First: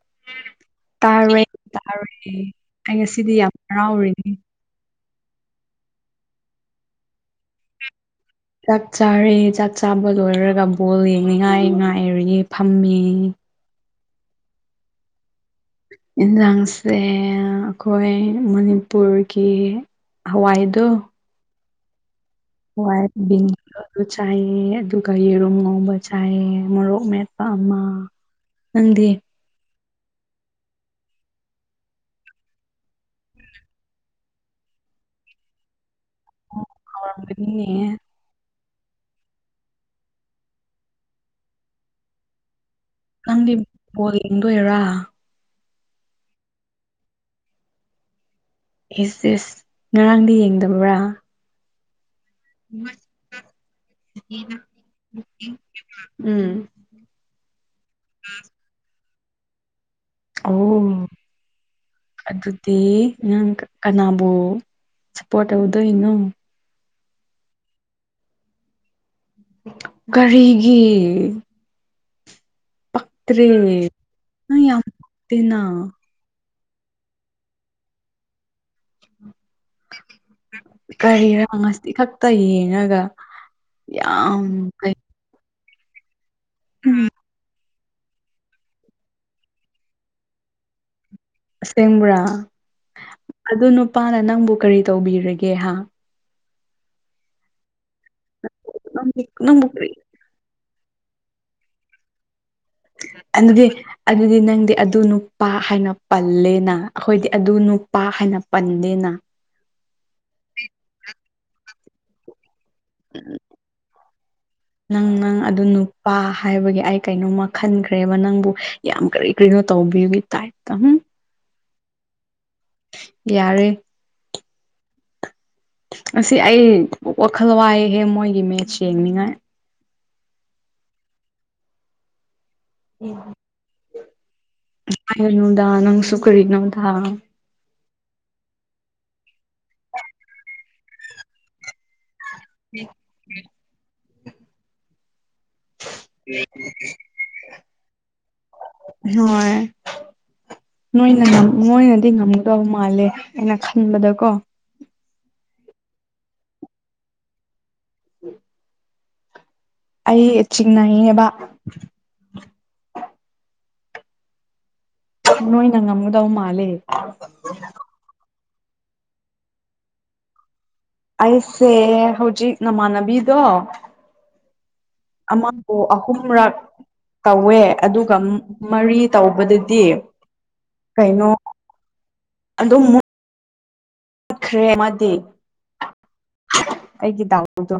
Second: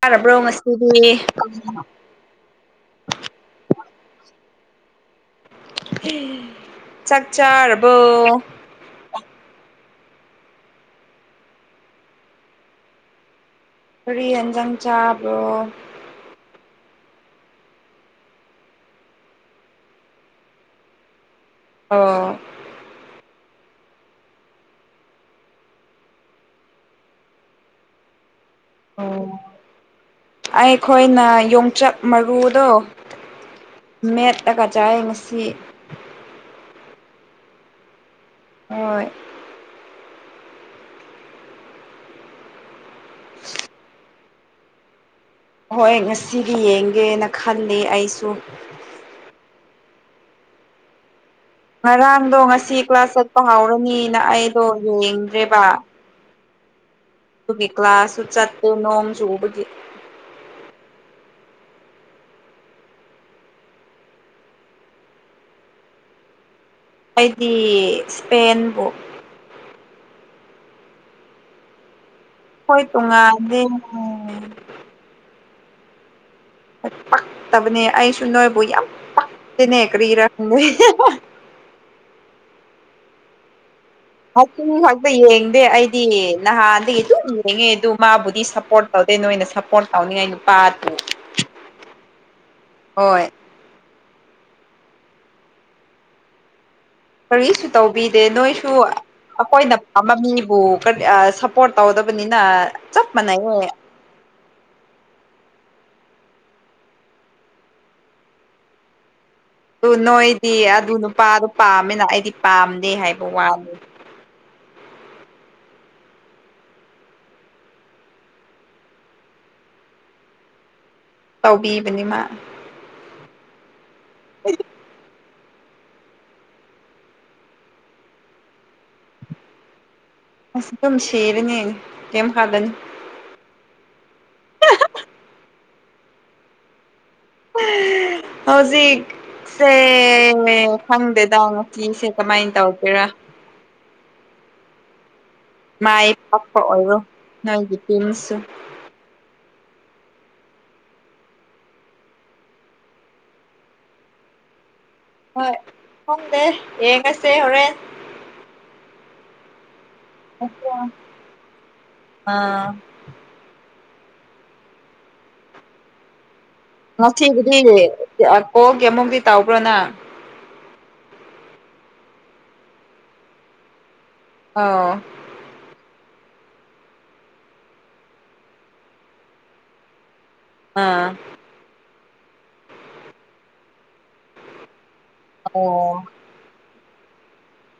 ꯇꯥꯔꯕ꯭ꯔꯣ ꯉꯁꯤꯗꯤ ꯇꯥꯔꯦ [unintelligible] ꯑꯩ ꯉꯁꯤꯗꯤ ꯌꯥꯝ ꯍꯔꯥꯎꯔꯤꯅꯦ ꯆꯥꯛ ꯆꯥꯥꯔꯕꯣ ꯆꯥꯛ ꯆꯥꯔꯦ ꯆꯥꯛ ꯆꯥꯕ ꯂꯣꯏꯔꯒ ꯕꯣꯜ ꯌꯦꯡꯅꯤꯉꯥꯏ ꯉꯥꯏꯔꯤꯌꯦ ꯐꯝꯃꯤ꯫ ꯀꯔꯤ ꯍꯦꯟꯖꯡ ꯆꯥꯕꯔꯣ ꯌꯦꯟꯁꯥꯡꯁꯦ ꯑꯩꯈꯣꯏ ꯃꯅꯤꯄꯨꯔꯒꯤ ꯍꯋꯥꯏꯗꯣ ꯑꯣ ꯋꯥꯏꯠ ꯕꯤꯟ ꯆꯥꯏꯑꯦ ꯑꯗꯨꯒ ꯌꯦꯔꯨꯝ ꯉꯧꯕ ꯆꯥꯏꯌꯦ ꯃꯣꯔꯣꯛ ꯃꯦꯠ ꯑꯃ ꯅꯪꯗꯤ ꯑꯣ ꯑꯩꯈꯣꯏꯅ ꯌꯣꯡꯆꯥꯛ ꯃꯔꯨꯗꯣ ꯃꯦꯠꯂꯒ ꯆꯥꯏꯌꯦ ꯉꯁꯤ ꯑꯣ ꯍꯥꯎꯔꯝꯒꯅꯤꯌꯦ ꯍꯣꯏ ꯅꯪꯗꯤ ꯕꯣꯜ ꯌꯦꯡꯗꯣꯏꯔꯥ ꯍꯣꯏ ꯉꯁꯤꯗꯤ ꯌꯦꯡꯒꯦꯅ ꯈꯜꯂꯤ ꯑꯩꯁꯨ ꯏꯁ ꯏꯁ ꯉꯔꯥꯡꯗꯤ ꯌꯦꯡꯗꯕ꯭ꯔꯥ ꯉꯔꯥꯡꯗꯣ ꯉꯁꯤ ꯀ꯭ꯂꯥꯁ ꯆꯠꯄ ꯍꯧꯔꯅꯤꯅ ꯑꯩꯗꯣ ꯌꯦꯡꯗ꯭ꯔꯦꯕ ꯎꯝ ꯑꯗꯨꯒꯤ ꯀ꯭ꯂꯥꯁꯁꯨ ꯆꯠꯇꯦ ꯅꯣꯡ ꯆꯨꯕꯒꯤ ꯑꯣ ꯑꯗꯨꯗꯤ ꯅꯪ ꯀꯅꯥꯕꯨ ꯁꯥꯞꯄꯣꯔꯠ ꯇꯧꯗꯣꯏꯅꯣ ꯑꯩꯗꯤ ꯏꯁꯄꯦꯟꯕꯨ ꯀꯔꯤꯒꯤ ꯑꯩꯈꯣꯏ ꯇꯣꯉꯥꯟꯗꯦ ꯎꯝ ꯇꯤꯅ ꯄꯛꯇꯕꯅꯦ ꯑꯩꯁꯨ ꯅꯣꯏꯕꯨ ꯌꯥꯝ ꯄꯛꯇꯦꯅꯦ ꯀꯔꯤꯔ [unintelligible] ꯢꯊꯥꯟꯇ ꯌꯦꯡꯉꯑꯒ ꯑꯍꯨꯝ ꯈꯛꯇ ꯌꯦꯡꯗꯦ ꯑꯩꯗꯤ ꯅꯍꯥꯟꯗꯒꯤ ꯑꯗꯨꯝ ꯌꯦꯡꯉꯦ ꯑꯗꯨꯝ ꯃꯥꯕꯨꯗꯤ ꯁꯞꯄꯣꯔꯠ ꯇꯧꯗꯦ ꯅꯣꯏꯅ ꯁꯞꯄꯣꯔꯠ ꯇꯧꯅꯤꯡꯉꯥꯏ ꯅꯨꯄꯥꯗꯨ ꯑꯁꯦꯡꯕ꯭ꯔꯥ ꯍꯣꯏ ꯑꯗꯨ ꯅꯨꯄꯥꯅ ꯅꯪꯕꯨ ꯀꯔꯤ ꯇꯧꯕꯤꯔꯒꯦ ꯍꯥ ꯀꯔꯤꯁꯨ ꯇꯧꯕꯤꯗꯦ ꯅꯣꯏꯁꯨ ꯅꯪꯗꯤ ꯅꯪꯕꯨ ꯑꯩꯈꯣꯏꯅ ꯀꯔꯤ ꯄꯥꯝꯕ ꯃꯤꯕꯨ ꯀꯔꯤ ꯑꯥ ꯁꯞꯄꯣꯔꯠ ꯇꯧꯗꯕꯅꯤꯅ ꯆꯞ ꯃꯥꯟꯅꯩꯌꯦ ꯑꯗꯨꯗꯤ ꯑꯗꯨꯗꯤ ꯅꯪꯗꯤ ꯑꯗꯨ ꯅꯨꯄꯥ ꯍꯥꯏꯅ ꯄꯜꯂꯦꯅ ꯑꯩꯈꯣꯏꯗꯤ ꯑꯗꯨ ꯅꯨꯄꯥ ꯍꯥꯏꯅ ꯄꯜꯗꯦꯅ ꯑꯗꯨ ꯅꯣꯏꯗꯤ ꯑꯗꯨ ꯅꯨꯄꯥꯗꯨ ꯄꯥꯝꯃꯤꯅ ꯑꯩꯗꯤ ꯄꯥꯝꯗꯦ ꯍꯥꯏꯕ ꯋꯥꯅꯦ ꯅꯪ ꯅꯪ ꯑꯗꯨ ꯅꯨꯄꯥ ꯍꯥꯏꯕꯒꯤ ꯑꯩ ꯀꯩꯅꯣꯝꯃ ꯈꯟꯈ꯭ꯔꯦꯕ ꯅꯪꯕꯨ ꯌꯥꯝ ꯀꯔꯤ ꯀꯔꯤꯅꯣ ꯇꯧꯕꯤꯕꯩ ꯇꯥꯏꯞꯇ ꯍꯨꯝ ꯇꯧꯕꯤꯕꯅꯦ ꯃꯥ ꯌꯥꯔꯦ [inaudible] ꯉꯁꯤ ꯑꯩ ꯋꯥꯈꯜ ꯋꯥꯏꯍꯦ ꯃꯣꯏꯒꯤ ꯃꯦꯠꯆ ꯌꯦꯡꯅꯤꯡꯉꯥꯏ ꯑꯁ ꯑꯗꯨꯝ ꯁꯤꯔꯅꯤ ꯀꯩꯝ ꯍꯥꯏꯕꯅꯤ ꯍꯥꯏꯔꯅꯨꯗ ꯅꯪꯁꯨ ꯀꯔꯤꯅꯣꯗ ꯍꯧꯖꯤꯛꯁꯦ ꯈꯪꯗꯦꯗ ꯆꯤꯡꯁꯦ ꯀꯃꯥꯏ ꯇꯧꯒꯦꯔꯥ [inaudible] ꯃꯥꯏ ꯄꯥꯛꯄ ꯑꯣꯏꯔꯣ ꯅꯪꯒꯤ ꯄꯨꯟꯁꯤ ꯍꯣꯏ ꯅꯣꯏꯅ ꯉꯝ ꯃꯣꯏꯅꯗꯤ ꯉꯝꯒꯗꯧꯕ ꯃꯥꯜꯂꯦ ꯑꯩꯅ ꯈꯟꯕꯗꯀꯣ ꯍꯣꯏ ꯈꯪꯗꯦ ꯌꯦꯡꯉꯁꯦ ꯍꯣꯔꯦꯟ [inaudible] ꯑꯩ ꯆꯤꯡꯅꯩꯑꯦꯕ ꯑꯥ ꯅꯣꯏꯅ ꯉꯝꯒꯗꯧ ꯃꯥꯜꯂꯦ ꯉꯁꯤꯒꯤꯗꯤ ꯑ ꯀꯣꯜꯒꯤ ꯑꯃꯨꯝꯗꯤ ꯇꯧꯕ꯭ꯔꯣ ꯅꯪ ꯑꯩꯁꯦ ꯍꯧꯖꯤꯛ ꯅꯃꯥꯟꯅꯕꯤꯗꯣ ꯑꯧ ꯑꯃꯕꯨ ꯑꯍꯨꯝꯔꯛ ꯇꯧꯋꯦ ꯑꯗꯨꯒ ꯃꯔꯤ ꯇꯧꯕꯗꯗꯤ ꯑꯥ ꯀꯩꯅꯣ ꯑꯗꯨꯝꯃꯨꯛ ꯈ꯭ꯔꯦ ꯑꯃꯗꯤ ꯑꯣ ꯑꯩꯒꯤ ꯗꯥꯎꯊꯨꯗꯣ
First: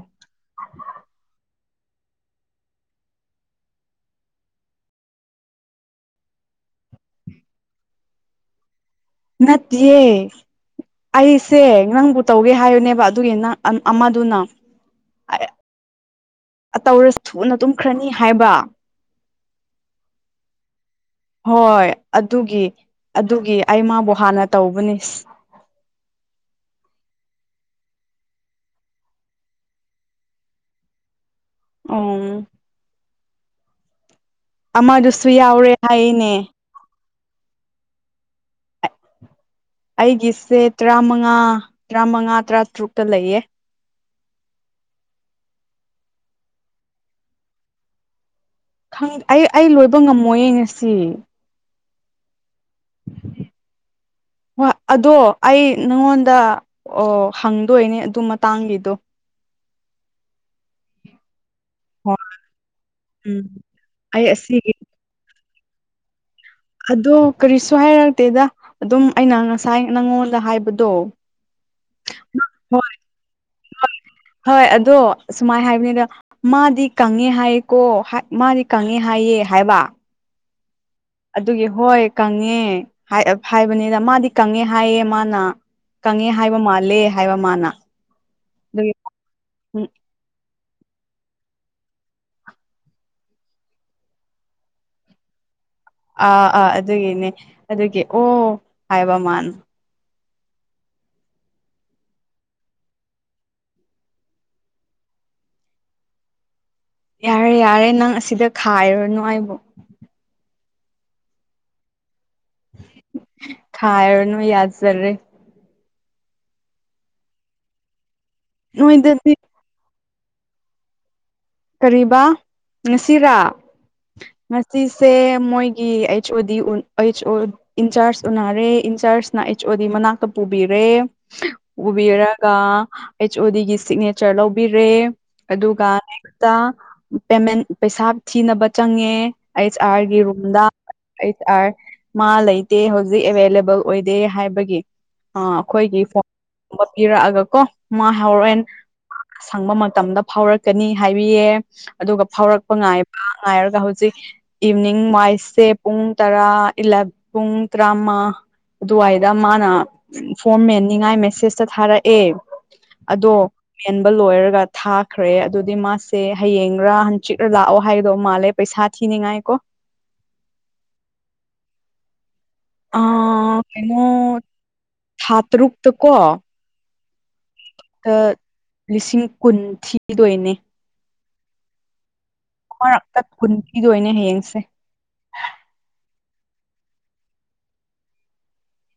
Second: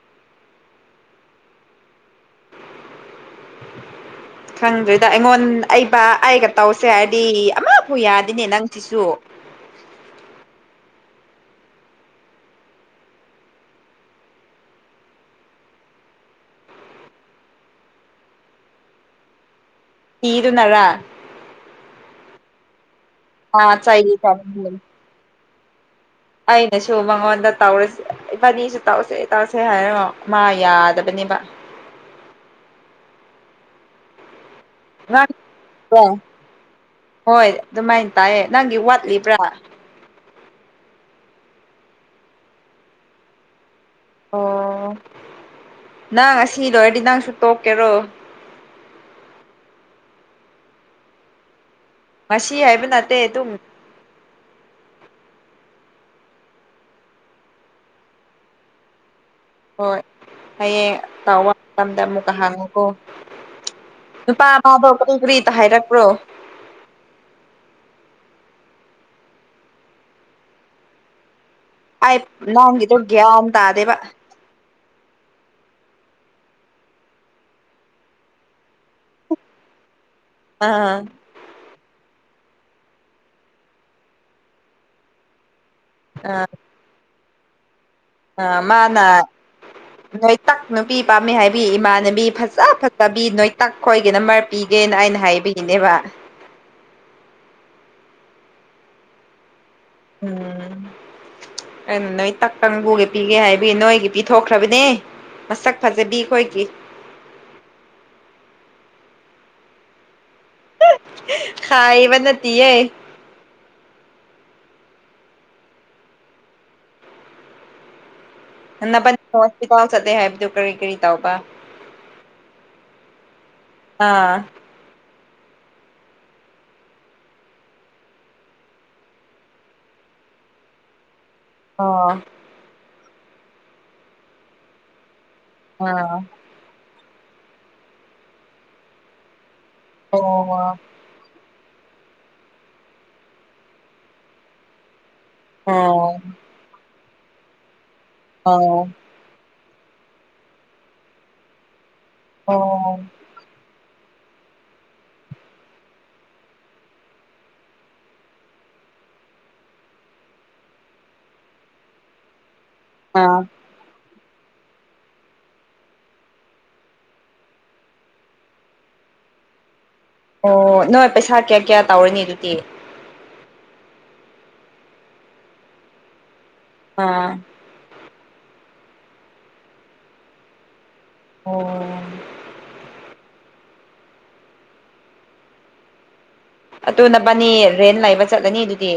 [inaudible] ꯈꯪꯗ꯭ꯔꯦꯗ ꯑꯩꯉꯣꯟ ꯑꯩꯕ ꯑꯩꯒ ꯇꯧꯁꯦ ꯍꯥꯏꯔꯗꯤ ꯑꯃꯐꯨ ꯌꯥꯗꯦꯅꯦ ꯅꯪꯁꯤꯁꯨ ꯅꯠꯇꯤꯌꯦ ꯑꯩꯁꯦ ꯅꯪꯕꯨ ꯇꯧꯒꯦ ꯍꯥꯏꯕꯅꯦꯕ ꯑꯗꯨꯒꯤ ꯅꯪ ꯑꯃꯗꯨꯅ ꯑ ꯇꯧꯔꯁꯨ ꯊꯨꯅ ꯇꯨꯝꯈ꯭ꯔꯅꯤ ꯍꯥꯏꯕ ꯇꯤꯗꯨꯅꯔ ꯍꯣꯏ ꯑꯗꯨꯒꯤ ꯑꯗꯨꯒꯤ ꯑꯥ ꯑꯩ ꯃꯥꯕꯨ ꯆꯩꯒꯦ ꯍꯥꯟꯅ ꯇꯧꯕꯅꯤ ꯑꯩꯅꯁꯨ ꯃꯉꯣꯟꯗ ꯇꯧꯔꯁꯤ ꯏꯕꯥꯅꯤꯁꯨ ꯇꯧꯁꯦ ꯇꯧꯁꯦ ꯍꯥꯏꯔꯒ ꯃꯥ ꯌꯥꯗꯕꯅꯦꯕ ꯑꯣꯝ ꯉꯥ ꯑꯃꯗꯨꯁꯨ ꯌꯥꯎꯔꯦ ꯍꯥꯏꯌꯦꯅꯦ ꯍꯣꯏ ꯑꯗꯨꯃꯥꯏꯅ ꯇꯥꯏꯌꯦ ꯅꯪꯒꯤ ꯋꯥꯠꯂꯤꯕ꯭ꯔꯥ ꯑꯩꯒꯤꯁꯦ ꯇꯔꯥꯃꯉꯥ ꯇꯔꯥꯃꯉꯥ ꯇꯔꯥꯇꯔꯨꯛꯇ ꯂꯩꯌꯦ ꯑꯣ ꯅꯪ ꯑꯁꯤ ꯂꯣꯏꯔꯗꯤ ꯅꯪꯁꯨ ꯇꯣꯛꯀꯦꯔꯣ ꯈꯪ ꯑꯩ ꯑꯩ ꯂꯣꯏꯕ ꯉꯝꯃꯣꯏꯌꯦ ꯉꯁꯤ ꯉꯁꯤ ꯍꯥꯏꯕ ꯅꯠꯇꯦ ꯑꯗꯨꯨꯝ ꯋꯥ ꯑꯗꯣ ꯑꯩ ꯅꯪꯉꯣꯟꯗ ꯑꯣ ꯍꯪꯗꯣꯏꯅꯦ ꯑꯗꯨ ꯃꯇꯥꯡꯒꯤꯗꯣ ꯍꯣꯏ ꯍꯌꯦꯡ ꯇꯧꯋꯥ ꯃꯇꯝꯗ ꯍꯣꯏ ꯑꯃꯨꯛꯀ ꯍꯪꯉꯨꯀꯣ ꯎꯝ ꯑꯩ ꯅꯨꯄꯥ ꯑꯁꯤꯒꯤ ꯐꯥꯕꯧ ꯀꯔꯤ ꯀꯔꯤꯇ ꯍꯥꯏꯔꯛꯄ꯭ꯔꯣ ꯑꯗꯣ ꯀꯔꯤꯁꯨ ꯍꯥꯏꯔꯛꯇꯦꯗ ꯑꯗꯨꯝ ꯑꯩꯅ ꯉꯁꯥꯏ ꯅꯪꯉꯣꯟꯗ ꯍꯥꯏꯕꯗꯣ [inaudible] ꯑꯩ ꯅꯪꯒꯤꯗꯣ ꯒ꯭ꯌꯥꯟ ꯇꯥꯗꯦꯕ ꯍꯣꯢ ꯑꯗꯣ ꯁꯨꯃꯥꯢ ꯍꯥꯢꯕꯅꯤꯗ ꯃꯥꯗꯤ ꯀꯪꯉꯦ ꯍꯥꯏꯌꯦꯀꯣ ꯃꯥꯗꯤ ꯀꯪꯉꯦ ꯍꯥꯏꯌꯦ ꯍꯥꯏꯕ ꯑꯥ ꯑꯗꯨꯒꯤ ꯍꯣꯏ ꯀꯪꯉꯦ ꯍꯥꯏꯕꯅꯤꯅ ꯃꯥꯗꯤ ꯀꯪꯉꯦ ꯍꯥꯏꯌꯦ ꯃꯥꯅ ꯀꯪꯉꯦ ꯍꯥꯏꯕ ꯃꯥꯜꯂꯦ ꯍꯥꯏꯕ ꯃꯥꯅ ꯑ ꯑꯗꯨꯒꯤ ꯃꯥꯅ [unintelligible] ꯅꯣꯏꯇꯥꯛ ꯅꯨꯄꯤ ꯄꯥꯝꯕꯤ ꯍꯥꯏꯕꯤ ꯏꯃꯥꯟꯅꯕꯤ ꯐꯖ ꯐꯖꯕꯤ ꯅꯣꯏꯇꯥꯛ ꯈꯣꯏꯒꯤꯅ ꯅꯥꯝꯕꯥꯔ ꯄꯤꯒꯦꯅ ꯑꯩꯅ ꯍꯥꯏꯕꯒꯤꯅꯦꯕ ꯑꯥ ꯑꯥ ꯑꯗꯨꯒꯤꯅꯦ ꯑꯗꯨꯒꯤ ꯑꯣ ꯍꯥꯏꯕ ꯃꯥꯅ ꯎꯝ ꯀꯩꯅꯣ ꯅꯣꯏ ꯇꯛꯀꯪꯕꯨꯒ ꯄꯤꯒꯦ ꯍꯥꯏꯕꯤ ꯅꯣꯏꯒꯤ ꯄꯤꯊꯣꯛꯈ꯭ꯔꯕꯅꯦ ꯃꯁꯛ ꯐꯖꯕꯤ ꯈꯣꯏꯒꯤ ꯌꯥꯔꯦ ꯌꯥꯔꯦ ꯅꯪ ꯑꯁꯤꯗ ꯈꯥꯏꯔꯅꯨ ꯑꯩꯕꯨ ꯈꯥꯢꯕ ꯅꯠꯇꯦꯌꯦ ꯈꯥꯢꯔꯅꯨ ꯌꯥꯖꯔꯦ ꯅꯕꯥꯅꯤ ꯅꯣꯏꯗꯗꯤ ꯍꯣꯁꯕꯤꯇꯥꯜ ꯆꯠꯂꯦ ꯍꯥꯢꯗꯣ ꯀꯔꯤ ꯀꯔꯤ ꯇꯥꯎ ꯄ ꯀꯔꯤꯕ ꯉꯁꯤꯔꯥ ꯑꯥ ꯉꯁꯤꯁꯦ ꯃꯣꯏꯒꯤ H O D H O in-charge ꯎꯅꯔꯦ ꯏꯟꯆꯥꯔꯖꯅ ꯑꯩꯆ ꯑꯣ ꯗꯤ ꯃꯅꯥꯛꯇ ꯄꯨꯕꯤꯔꯦ ꯑꯣ ꯄꯨꯕꯤꯔꯒ ꯑꯩꯆ ꯑꯣ ꯗꯤꯒꯤ ꯁꯤꯛꯅꯦꯆꯔ ꯂꯧꯕꯤꯔꯦ ꯑꯗꯨꯒ ꯑꯥ ꯄꯨꯁꯥ ꯄꯦꯃꯦꯟ ꯄꯩꯁꯥ ꯊꯤꯅꯕ ꯆꯪꯉꯦ ꯑꯩꯆ ꯑꯥꯔꯒꯤ ꯑꯣ ꯔꯨꯝꯗ ꯑꯩꯁ ꯑꯥꯔ ꯃꯥ ꯂꯩꯇꯦ ꯍꯧꯖꯤꯛ ꯑꯦꯚꯏꯂꯦꯕꯜ ꯑꯣꯏꯗꯦ ꯍꯥꯏꯕꯒꯤ ꯑꯥ ꯑꯣ ꯑꯩꯈꯣꯏꯒꯤ ꯐꯣꯟꯕ ꯄꯤꯔꯛꯑꯒ ꯀꯣ ꯃꯥ ꯍꯣꯔꯦꯟ ꯑꯣ ꯁꯪꯕ ꯃꯇꯝꯗ ꯐꯥꯎꯔꯛꯀꯅꯤ ꯍꯥꯏꯕꯤꯌꯦ ꯑꯗꯨꯒ ꯐꯥꯎꯔꯛꯄ ꯑꯣ ꯉꯥꯏꯕ ꯉꯥꯏꯔꯒ ꯍꯧꯖꯤꯛ ꯏꯚꯅꯤꯡ ꯋꯥꯏꯁꯁꯦ ꯄꯨꯡ ꯇꯔꯥꯂ ꯄꯨꯡ ꯇꯔꯥꯃꯉꯥ ꯑꯗꯨꯋꯥꯏꯗ ꯃꯥꯅ ꯐꯣꯔ ꯃꯦꯟꯅꯤꯉꯥꯏ ꯃꯦꯁꯦꯁꯇ ꯊꯥꯔꯛꯑꯦ ꯑꯗꯣ ꯑꯥ ꯃꯦꯟꯕ ꯂꯣꯏꯔꯒ ꯊꯥꯈ꯭ꯔꯦ ꯑꯗꯨꯗꯤ ꯃꯥꯁꯦ ꯍꯌꯦꯡꯒꯔ ꯍꯪꯆꯤꯛꯔ ꯂꯥꯛꯑꯣ ꯍꯥꯏꯗꯣ ꯃꯥꯜꯂꯦ ꯄꯩꯁꯥ ꯊꯤꯅꯤꯡꯉꯥꯏ ꯀꯣ ꯑꯣ ꯅꯣꯏ ꯄꯩꯁꯥ ꯀꯌꯥ ꯀꯌꯥ ꯇꯧꯔꯅꯤ ꯑꯗꯨꯗꯤ ꯑꯥ ꯀꯩꯅꯣ ꯊꯥꯇꯔꯨꯛꯇꯀꯣ ꯑꯥ ꯂꯤꯁꯤꯡ ꯀꯨꯟ ꯊꯤꯗꯣꯏꯅꯦ ꯑꯣ ꯑꯃꯔꯛꯇ ꯀꯨꯟ ꯄꯤꯗꯣꯏꯅꯦ ꯍꯌꯦꯡꯁꯦ ꯑꯗꯨ ꯅꯥꯕꯅꯤ ꯔꯦꯟ ꯂꯩꯕ ꯆꯠꯂꯅꯤ ꯑꯗꯨꯗꯤ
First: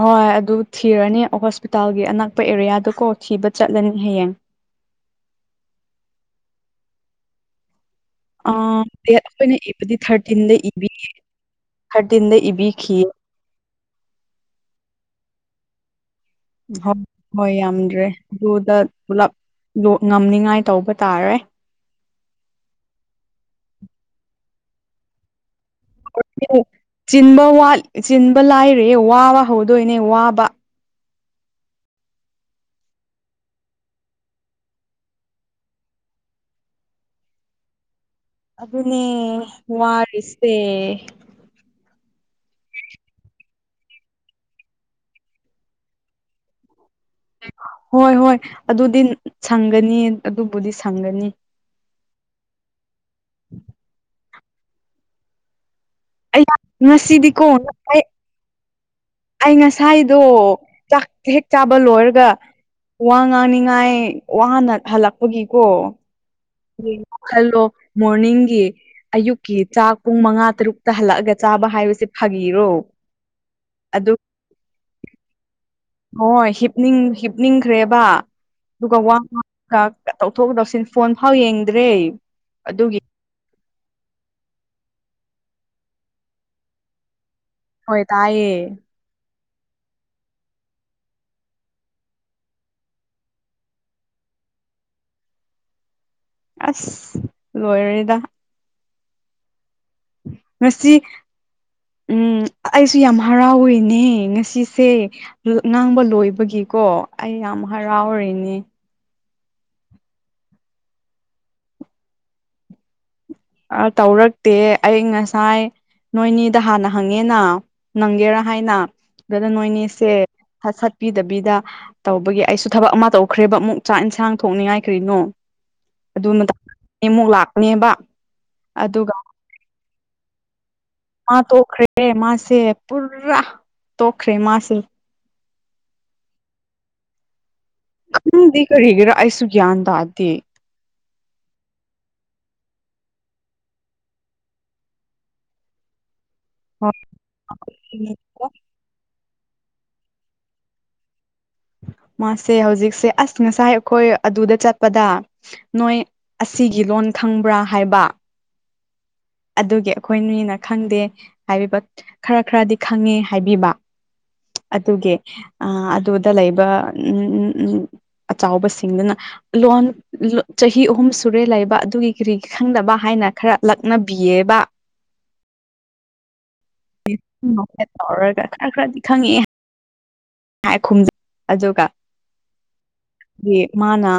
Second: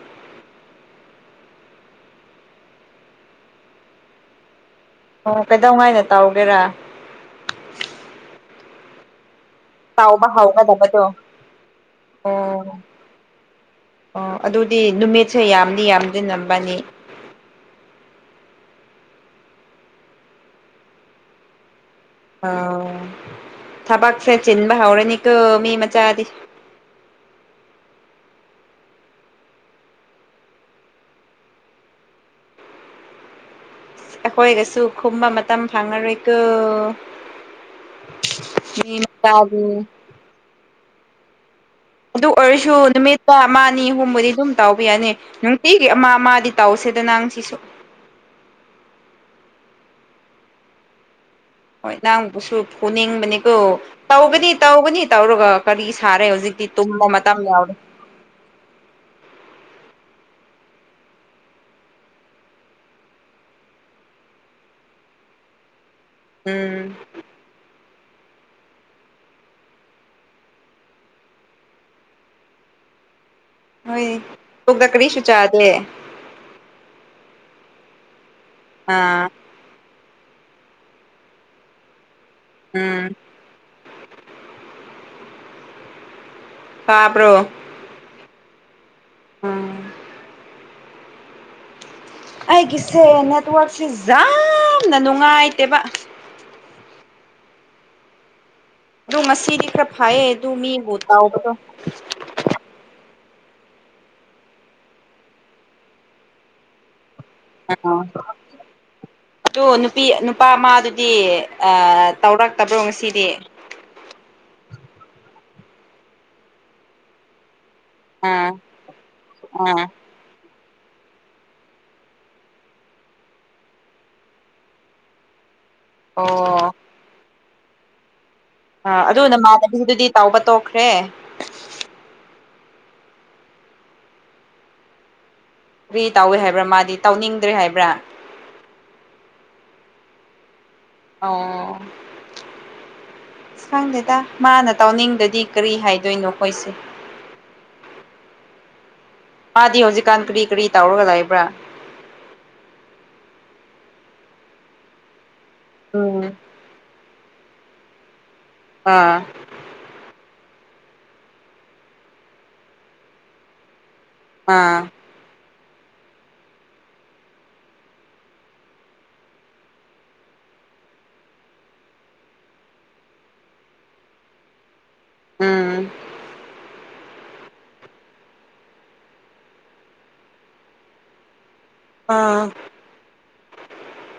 ꯍꯣꯏ ꯑꯗꯨ ꯊꯤꯔꯅꯤ ꯍꯣꯁꯄꯤꯇꯥꯜꯒꯤ ꯑꯅꯛꯄ ꯑꯦꯔꯤꯌꯥꯗꯨꯀꯣ ꯊꯤꯕ ꯆꯠꯂꯅꯤ ꯍꯌꯦꯡ ꯑꯣ ꯀꯩꯗꯧꯉꯩꯒ ꯇꯧꯒꯦꯔꯥ ꯑꯥ ꯗꯦꯠ ꯑꯩꯈꯣꯏꯅ ꯏꯕꯗꯤ ꯇꯥꯎꯕ ꯊꯥꯔꯇꯤꯟꯗ ꯍꯧꯒꯗꯕꯗꯣ ꯏꯕꯤꯌꯦ ꯊꯥꯔꯇꯤꯟꯗ ꯑꯣ ꯏꯕꯤꯈꯤꯌꯦ ꯑꯣ ꯑꯗꯨꯗꯤ ꯅꯨꯃꯤꯠꯁꯦ ꯌꯥꯝꯗꯤ ꯌꯥꯝꯗꯦ ꯅꯕꯥꯅꯤ ꯍꯣꯏ ꯍꯣꯏ ꯌꯥꯝꯗ꯭ꯔꯦ ꯑꯗꯨꯗ ꯄꯨꯂꯞ ꯉꯝꯅꯤꯉꯥꯏ ꯇꯧꯕ ꯇꯥꯔꯦ ꯑ ꯊꯕꯛꯁꯦ ꯆꯤꯟꯕ ꯍꯧꯔꯅꯤꯀꯣ ꯃꯤ ꯃꯆꯥꯗꯤ ꯆꯤꯟꯕ ꯋꯥꯠ ꯆꯤꯟꯕ ꯂꯥꯏꯔꯤꯌ‌ꯦ ꯋꯥꯕ ꯍꯧꯗꯣꯏꯅꯦ ꯋꯥꯕ ꯑꯩꯈꯣꯏꯒꯁꯨ ꯈꯨꯝꯕ ꯃꯇꯝ ꯐꯪꯉꯔꯣꯏꯀ‌ꯣ ꯑꯗꯨꯅꯦ ꯋꯥꯔꯤꯁꯦ ꯑꯗꯨ ꯑꯣꯏꯔꯁꯨ ꯅꯨꯃꯤꯠꯇ ꯑꯃꯥ ꯑꯅꯤ ꯑꯍꯨꯝꯕꯨꯗꯤ ꯑꯗꯨꯝ ꯇꯥꯎꯕ ꯌꯥꯅꯤ ꯅꯨꯡꯇꯤꯒꯤ ꯑꯃꯥ ꯑꯃꯥꯗꯤ ꯇꯥꯎꯁꯦꯗ ꯅꯪ ꯁꯤꯁꯨ ꯍꯣꯏ ꯍꯣꯏ ꯑꯗꯨꯗꯤ ꯁꯪꯒꯅꯤ ꯑꯗꯨꯕꯨꯗꯤ ꯁꯪꯒꯅꯤ ꯍꯣꯏ ꯅꯪꯕꯨꯁꯨ ꯐꯨꯅꯤꯡꯕꯅꯤꯀꯣ ꯇꯧꯒꯅꯤ ꯇꯧꯒꯅꯤ ꯇꯧꯔꯒ ꯀꯔꯤ ꯁꯥꯔꯦ ꯑꯩ ꯍꯧꯖꯤꯛꯇꯤ ꯇꯨꯝꯕ ꯃꯇꯝ ꯉꯁꯤꯗꯤꯀꯣ ꯌꯥꯎꯔꯦ ꯉꯁꯥꯏ ꯑꯩ ꯉꯁꯥꯏꯗꯣ ꯆꯥꯛ ꯍꯦꯛ ꯆꯥꯕ ꯂꯣꯏꯔꯒ ꯋꯥ ꯉꯥꯡꯅꯤꯡꯉꯥꯏ ꯋꯥꯅ ꯍꯜꯂꯛꯄꯒꯤꯀꯣ ꯎꯝ ꯍꯜꯂꯣ ꯃꯣꯔꯅꯤꯡꯒꯤ ꯑꯌꯨꯛꯀꯤ ꯆꯥꯛ ꯄꯨꯡ ꯃꯉꯥ ꯇꯔꯨꯛꯇ ꯍꯜꯂꯛꯑꯒ ꯆꯥꯕ ꯍꯥꯏꯕꯁ‌ꯦ ꯐꯥꯒꯤꯔꯣ ꯍꯣꯏ ꯑꯗꯨ ꯇꯨꯒ ꯀꯔꯤꯁꯨꯨ ꯆꯥꯗ ꯍ‌ꯣꯏ ꯍꯤꯞꯅꯤꯡ ꯍꯤꯞꯅꯤꯡꯈ꯭ꯔꯦꯕ ꯑꯗꯨꯒ ꯋꯥ ꯑꯥ ꯉꯥꯡ ꯀꯥꯛ ꯀ ꯇꯧꯊꯣꯛ ꯇꯧꯁꯤꯟ ꯐꯣꯟ ꯐꯥꯎ ꯌꯦꯡꯗ꯭ꯔꯦ ꯑꯗꯨꯒꯤ ꯎꯝ ꯍꯥꯥꯕ꯭ꯔꯣ ꯍꯣꯏ ꯇꯥꯏꯌꯦ ꯑꯥ ꯑꯩꯒꯤꯁꯦ ꯅꯦꯠꯋꯔꯛꯁꯦ ꯖꯥꯝꯅ ꯅꯨꯡꯉꯥꯏꯇꯦꯕ ꯑꯁ ꯂꯣꯏꯔ‌ꯦꯗ ꯗꯨ ꯉꯁꯤꯗꯤ ꯈꯔ ꯐꯩꯌ‌ꯦ ꯗꯨ ꯃꯤ ꯉꯁꯤ ꯕꯨ ꯍꯧꯕꯗ‌ꯣ ꯎꯝ ꯑꯩꯁꯨ ꯌꯥꯝ ꯍꯔꯥꯎꯋꯤꯅꯦ ꯉꯁꯤꯁꯦ ꯉꯥꯡꯕ ꯂꯣꯏꯕꯒꯤꯀꯣ ꯑꯩ ꯌꯥꯝ ꯑꯥ ꯍꯔꯥꯎꯔꯤꯅꯦ ꯑꯗꯨ ꯅꯨꯄꯤ ꯅꯨꯄꯥ ꯃꯗꯨꯗꯤ ꯑꯥ ꯇꯧꯔꯛꯇꯕ꯭ꯔꯣ ꯉꯁꯤꯗꯤ ꯑꯥ ꯇꯧꯔꯛꯇꯦ ꯑꯩ ꯉꯁꯥꯏ ꯅꯣꯏꯅꯤꯗ ꯍꯥꯟꯅ ꯍꯪꯉꯦꯅ ꯅꯪꯒꯦꯔꯥ ꯑꯥ ꯍꯥꯏꯅ ꯑꯗꯨꯗ ꯑꯥ ꯅꯣꯏꯅꯤꯁꯦ ꯁ ꯁꯠꯄꯤꯗꯕꯤꯗ ꯇꯧꯕꯒꯤ ꯑꯩꯁꯨ ꯊꯕꯛ ꯑꯃ ꯇꯧꯈ꯭ꯔꯦꯕ ꯑꯃꯨꯛ ꯆꯥꯛ ꯏꯟꯁꯥꯡ ꯊꯣꯛꯅꯤꯡꯉꯥꯏ ꯀ꯭ꯔꯤꯅꯣ ꯑꯗꯨ ꯃꯇ ꯑꯣ [unintelligible] ꯑꯃꯨꯛ ꯂꯥꯛꯄꯅꯦꯕ ꯑ ꯑꯗꯨꯒ ꯑꯗꯨ ꯅꯃꯥꯟꯅꯕꯤꯗꯨꯗꯤ ꯇꯥꯎꯕ ꯇꯣꯛꯈ꯭ꯔꯦ ꯃꯥ ꯇꯣꯛꯈ꯭ꯔꯦ ꯃꯥꯁꯦ ꯄꯨꯔꯥ ꯇꯣꯛꯈ꯭ꯔꯦ ꯃꯥꯁꯦ ꯀꯔꯤ ꯇꯧꯋꯦ ꯍꯥꯏꯕ꯭ꯔꯥ ꯃꯥꯗꯤ ꯇꯧꯅꯤꯡꯗ꯭ꯔꯦ ꯍꯥꯏꯕ꯭ꯔꯥ ꯈꯪꯗꯦ ꯀꯔꯤꯒꯤꯔ ꯑꯩꯁꯨ ꯒ꯭ꯌꯥꯟ ꯇꯥꯗꯦ ꯑꯣ ꯈꯪꯗꯦꯗ ꯃꯥꯅ ꯇꯧꯅꯤꯡꯗꯗꯤ ꯀꯔꯤ ꯍꯥꯏꯗꯣꯏꯅꯣ ꯈꯣꯏꯁꯦ [unintelligible] ꯃꯥꯗꯤ ꯍꯧꯖꯤꯛꯀꯥꯟ ꯀꯔꯤ ꯀꯔꯤ ꯇꯧꯔꯒ ꯂꯩꯕ꯭ꯔꯥ ꯃꯥꯁꯦ ꯍꯧꯖꯤꯛꯁꯦ ꯑꯁ ꯉꯁꯥꯏ ꯑꯩꯈꯣꯏ ꯑꯗꯨꯗ ꯆꯠꯄꯗ ꯅꯣꯏ ꯎꯝ ꯑꯁ ꯁꯤꯒꯤ ꯂꯣꯟ ꯈꯪꯕ꯭ꯔ ꯍꯥꯏꯕ ꯑꯥ ꯑꯗꯨꯒꯤ ꯑꯈꯣꯏ ꯑꯅꯤꯅ ꯈꯪꯗꯦ ꯍꯥꯏꯕꯤꯕ ꯈꯔ ꯈꯔꯗꯤ ꯈꯪꯉꯦ ꯍꯥꯏꯕꯤꯕ ꯑꯥ ꯑꯗꯨꯒꯤ ꯑ ꯑꯗꯨꯗ ꯂꯩꯕ ꯎꯝ ꯎꯝ ꯎꯝ ꯑꯆꯥꯎꯕꯁꯤꯡꯗꯨꯅ ꯂꯣꯟ ꯆꯍꯤ ꯑꯍꯨꯝ ꯁꯨꯔꯦ ꯂꯩꯕ ꯑꯗꯨꯒꯤ ꯀꯔꯤꯒꯤ ꯈꯪꯗꯕ ꯍꯥꯏꯅ ꯈꯔ ꯂꯛ [unintelligible] ꯎꯝ꯫ [unintelligible] ꯇꯧꯔꯒ ꯈꯔ ꯈꯔꯗꯤ ꯈꯪꯉꯛꯑꯦ [unintelligible] ꯑꯗꯨꯒ ꯑꯥ꯫ ꯑꯗꯨꯒꯤ ꯃꯥꯅ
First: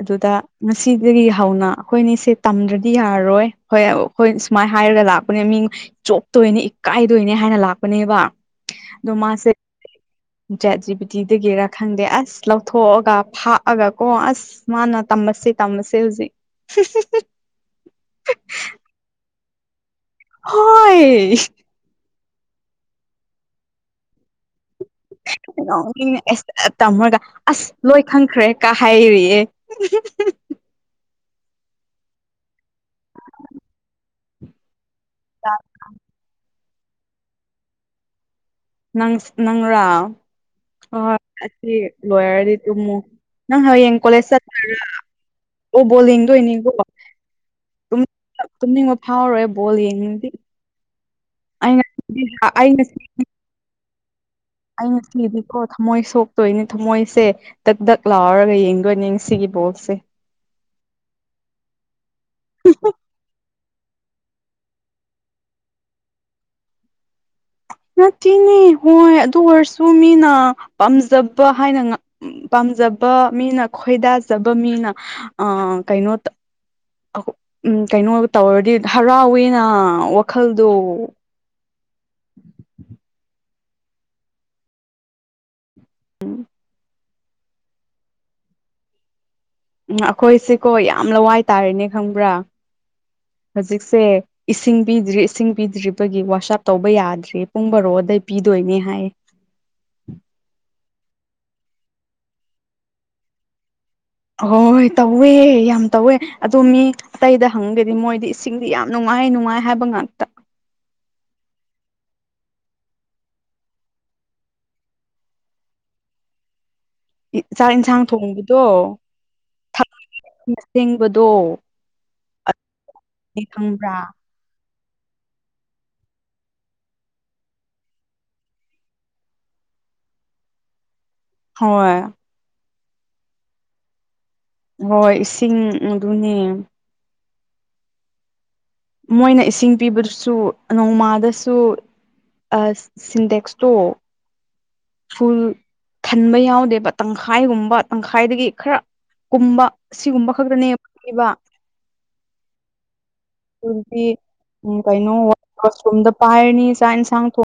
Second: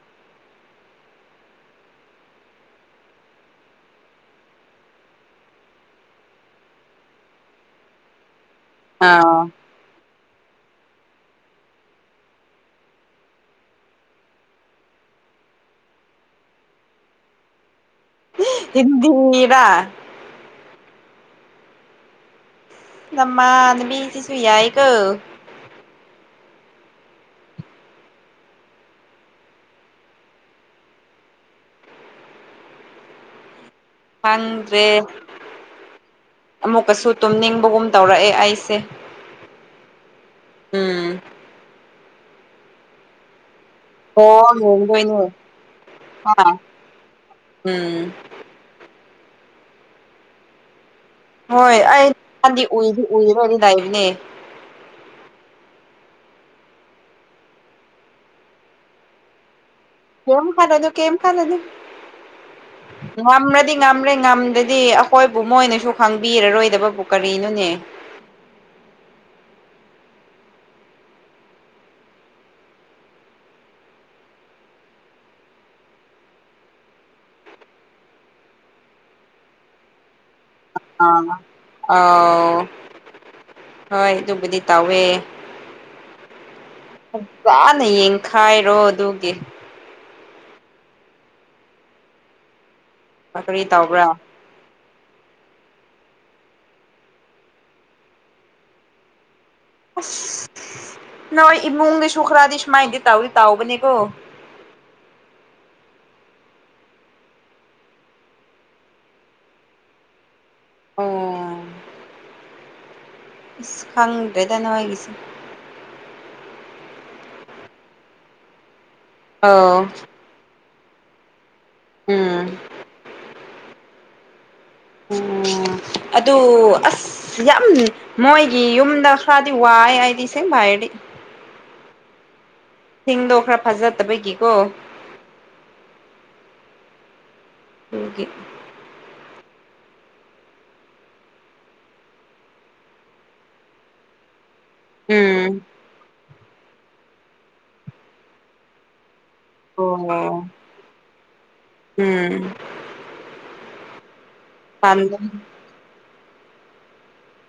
ꯑꯗꯨꯗ ꯉꯁꯤꯗꯒꯤ ꯍꯧꯅ ꯑꯩꯈꯣꯏꯅꯤꯁꯦ ꯇꯝꯗ꯭ꯔꯗꯤ ꯌꯥꯔꯣꯏ꯫ ꯍꯣꯏ ꯍꯣꯏ ꯁꯨꯃꯥꯏ ꯍꯥꯏꯔꯒ ꯂꯥꯛꯄꯅꯦ ꯃꯤ ꯆꯣꯞꯇꯣꯏꯅꯦ ꯏꯀꯥꯏꯗꯣꯏꯅꯦ ꯍꯥꯏꯅ ꯂꯥꯛꯄꯅꯦꯕ꯫ ꯑꯗꯣ ꯑꯥ ꯃꯥꯁꯦ ꯆꯦꯠꯖꯤꯕꯤꯗꯤ ꯗꯒꯤꯔꯥ ꯈꯪꯗꯦ ꯑꯁ ꯂꯧꯊꯣꯛꯑꯒ ꯐꯥꯛꯑꯒ ꯀꯣ ꯑꯁ ꯃꯥꯅ ꯇꯝꯕꯁꯦ ꯇꯝꯕꯁꯦ ꯍꯧꯖꯤꯛ꯫ ꯍꯤꯟꯗꯤꯔ꯫ ꯍꯣꯏ꯫ ꯅꯃꯥꯟꯅꯕꯤ ꯁꯤꯁꯨ ꯌꯥꯏꯀꯣ꯫ [unintelligible] ꯇꯥꯃꯣꯗ ꯑꯁ ꯂꯣꯏ ꯈꯪꯈ꯭ꯔꯦ ꯀꯥ ꯍꯥꯏꯔꯤꯌꯦ [unintelligible] ꯈꯪꯗ꯭ꯔꯦ꯫ [unintelligible] ꯑꯃꯨꯛꯀꯁꯨ ꯇꯨꯝꯅꯤꯡꯕꯒꯨꯝ ꯇꯧꯔꯛꯑꯦ ꯑꯩ ꯅꯪ ꯅꯪꯔꯣ ꯎꯝ [unintelligible] ꯑꯁꯤ ꯂꯣꯏꯔꯗꯤ ꯇꯨꯝꯃꯨ ꯅꯪ ꯍꯌꯦꯡ꯫ ꯀꯣꯂꯦꯖ ꯑꯣ ꯆꯠꯇꯣꯏꯔꯣ ꯌꯦꯡꯗꯣꯏꯅꯦ ꯑꯣ ꯕꯣꯜ ꯑꯥ ꯌꯦꯡꯗꯣꯏꯅꯤꯀꯣ ꯎꯝ ꯫ ꯇꯨꯝꯅꯤꯡꯕ ꯐꯥꯎꯔꯣꯏ ꯕꯣꯜ ꯌꯦꯡꯅꯤꯡꯗꯦ꯫ ꯍꯣꯏ ꯑꯩ ꯑꯩ [unintelligible] ꯎꯏꯗꯤ [unintelligible] ꯂꯩꯕꯅꯦ ꯑꯩꯅ ꯉꯁꯤꯗꯤꯀꯣ ꯊꯝꯃꯣꯏ ꯁꯣꯛꯇꯣꯏꯅꯦ ꯊꯝꯃꯣꯏꯁꯦ꯫ ꯗꯛ ꯗꯛ ꯂꯥꯎꯔꯒ ꯌꯦꯡꯗꯣꯏꯅꯤ ꯉꯁꯤꯒꯤ ꯕꯣꯜꯁꯦ꯫ [unintelligible] [unintelligible] [unintelligible] [unintelligible] [unintelligible] [unintelligible] ꯉꯝꯂꯗꯤ ꯉꯝꯂꯦ ꯉꯝꯗ꯭ꯔꯗꯤ ꯑꯩꯈꯣꯏꯕꯨ ꯃꯣꯏꯅꯁꯨ ꯈꯪꯕꯤꯔꯔꯣꯏꯗꯕꯕꯨ ꯀꯔꯤꯅꯣꯅꯦ꯫ ꯅꯠꯇꯦꯅꯦ ꯍꯣꯏ ꯑꯗꯨ ꯑꯣꯏꯔꯁꯨ ꯃꯤꯅ ꯄꯥꯝꯖꯕ ꯍꯥꯏꯅ ꯄꯥꯝꯖꯕ ꯃꯤꯅ ꯈꯣꯏꯗꯥꯖꯕ ꯃꯤꯅ ꯑꯥ ꯀꯩꯅꯣ ꯎꯝ ꯀꯩꯅꯣ ꯇꯧꯔꯗꯤ ꯍꯔꯥꯎꯋꯤꯅ [unintelligible] ꯍꯣꯏ ꯑꯗꯨꯕꯨꯗꯤ ꯇꯧꯋꯦ ꯐꯖꯅ ꯌꯦꯡꯈꯥꯏꯔꯣ ꯑꯗꯨꯒꯤ꯫ ꯎꯝ ꯑꯈꯣꯏꯁꯦꯀꯣ ꯌꯥꯝ ꯂꯋꯥꯏ ꯇꯥꯔꯤꯅꯦ ꯈꯪꯕ꯭ꯔꯥ ꯀꯔꯤ ꯍꯧꯖꯤꯛꯁꯦ ꯇꯧꯕ꯭ꯔꯥ ꯏꯁꯤꯡ ꯄꯤꯗ꯭ꯔꯤ ꯏꯁꯤꯡ ꯄꯤꯗ꯭ꯔꯤꯕꯒꯤ ꯋꯥꯁ ꯑꯞ ꯇꯧꯕ ꯌꯥꯗ꯭ꯔꯤ ꯄꯨꯡ ꯕꯔꯣꯗꯩ ꯄꯤꯗꯣꯏꯅꯦ ꯍꯥꯏ ꯑꯁ ꯅꯣꯏ ꯏꯃꯨꯡꯒꯤꯁꯨ ꯈꯔꯗꯤ ꯁꯨꯃꯥꯏꯟꯗꯤ ꯇꯥꯎꯗꯤ ꯇꯥꯎꯕꯅꯦꯀꯣ ꯍꯣꯏ ꯇꯧꯋꯦ ꯌꯥꯝ ꯇꯧꯋꯦ ꯑꯗꯣ ꯃꯤ ꯑꯇꯩꯗ ꯍꯪꯒꯗꯤ ꯃꯣꯏꯗꯤ ꯏꯁꯤꯡꯗꯤ ꯌꯥꯝ ꯅꯨꯡꯉꯥꯏ ꯅꯨꯡꯉꯥꯏ ꯍꯥꯏꯕ ꯉꯥꯛꯇ ꯑ‌ꯣ ꯈꯪꯗ‌ꯦꯗ ꯅꯣꯏꯒꯤꯁꯤ ꯆꯥꯛ ꯏꯟꯁꯥꯡ ꯊꯣꯡꯕꯗꯣ ꯑꯣ ꯇꯤꯡꯕꯗꯣ ꯎꯝ ꯑꯩ ꯈꯪꯕ꯭ꯔꯥ ꯎꯝ ꯑꯗꯨ ꯑꯁ ꯌꯥꯝ ꯃꯣꯏꯒꯤ ꯌꯨꯝꯗ ꯈ꯭ꯔꯗꯤ ꯋꯥꯏ ꯍꯥꯏꯗꯤ ꯏꯁꯦꯡꯕ ꯍꯥꯏꯔꯗꯤ ꯍꯣꯏ ꯍꯤꯡꯗꯣ ꯈ꯭ꯔ ꯐꯖꯗꯕꯒꯤꯀꯣ ꯍꯣꯏ ꯏꯁꯤꯡ ꯑꯗꯨꯅꯦ ꯑꯗꯨꯒꯤ ꯃꯣꯏꯅ ꯏꯁꯤꯡ ꯄꯤꯕꯗꯨꯁꯨ ꯅꯣꯡꯃꯥꯗꯁꯨ ꯑꯁ ꯁꯤꯟꯗꯦꯛꯁꯇꯣ ꯐꯨꯜ ꯎꯝ ꯊꯟꯕ ꯌꯥꯎꯗꯦꯕ ꯇꯪꯈꯥꯏꯒꯨꯝꯕ ꯇꯪꯈꯥꯏꯗꯒꯤ ꯈꯔ ꯀꯨꯝꯕ ꯁꯤꯒꯨꯝꯕ ꯑꯣ ꯈꯛꯇꯅꯦ ꯄꯤꯕ ꯎꯝ ꯑꯗꯨꯗꯤ ꯎꯝ ꯀꯩꯅꯣ ꯄꯥꯟꯗꯝ ꯋꯥꯁꯔꯨꯝꯗ ꯄꯥꯏꯔꯅꯤ ꯆꯥꯛ ꯏꯟꯁꯥꯡ ꯊꯣꯡ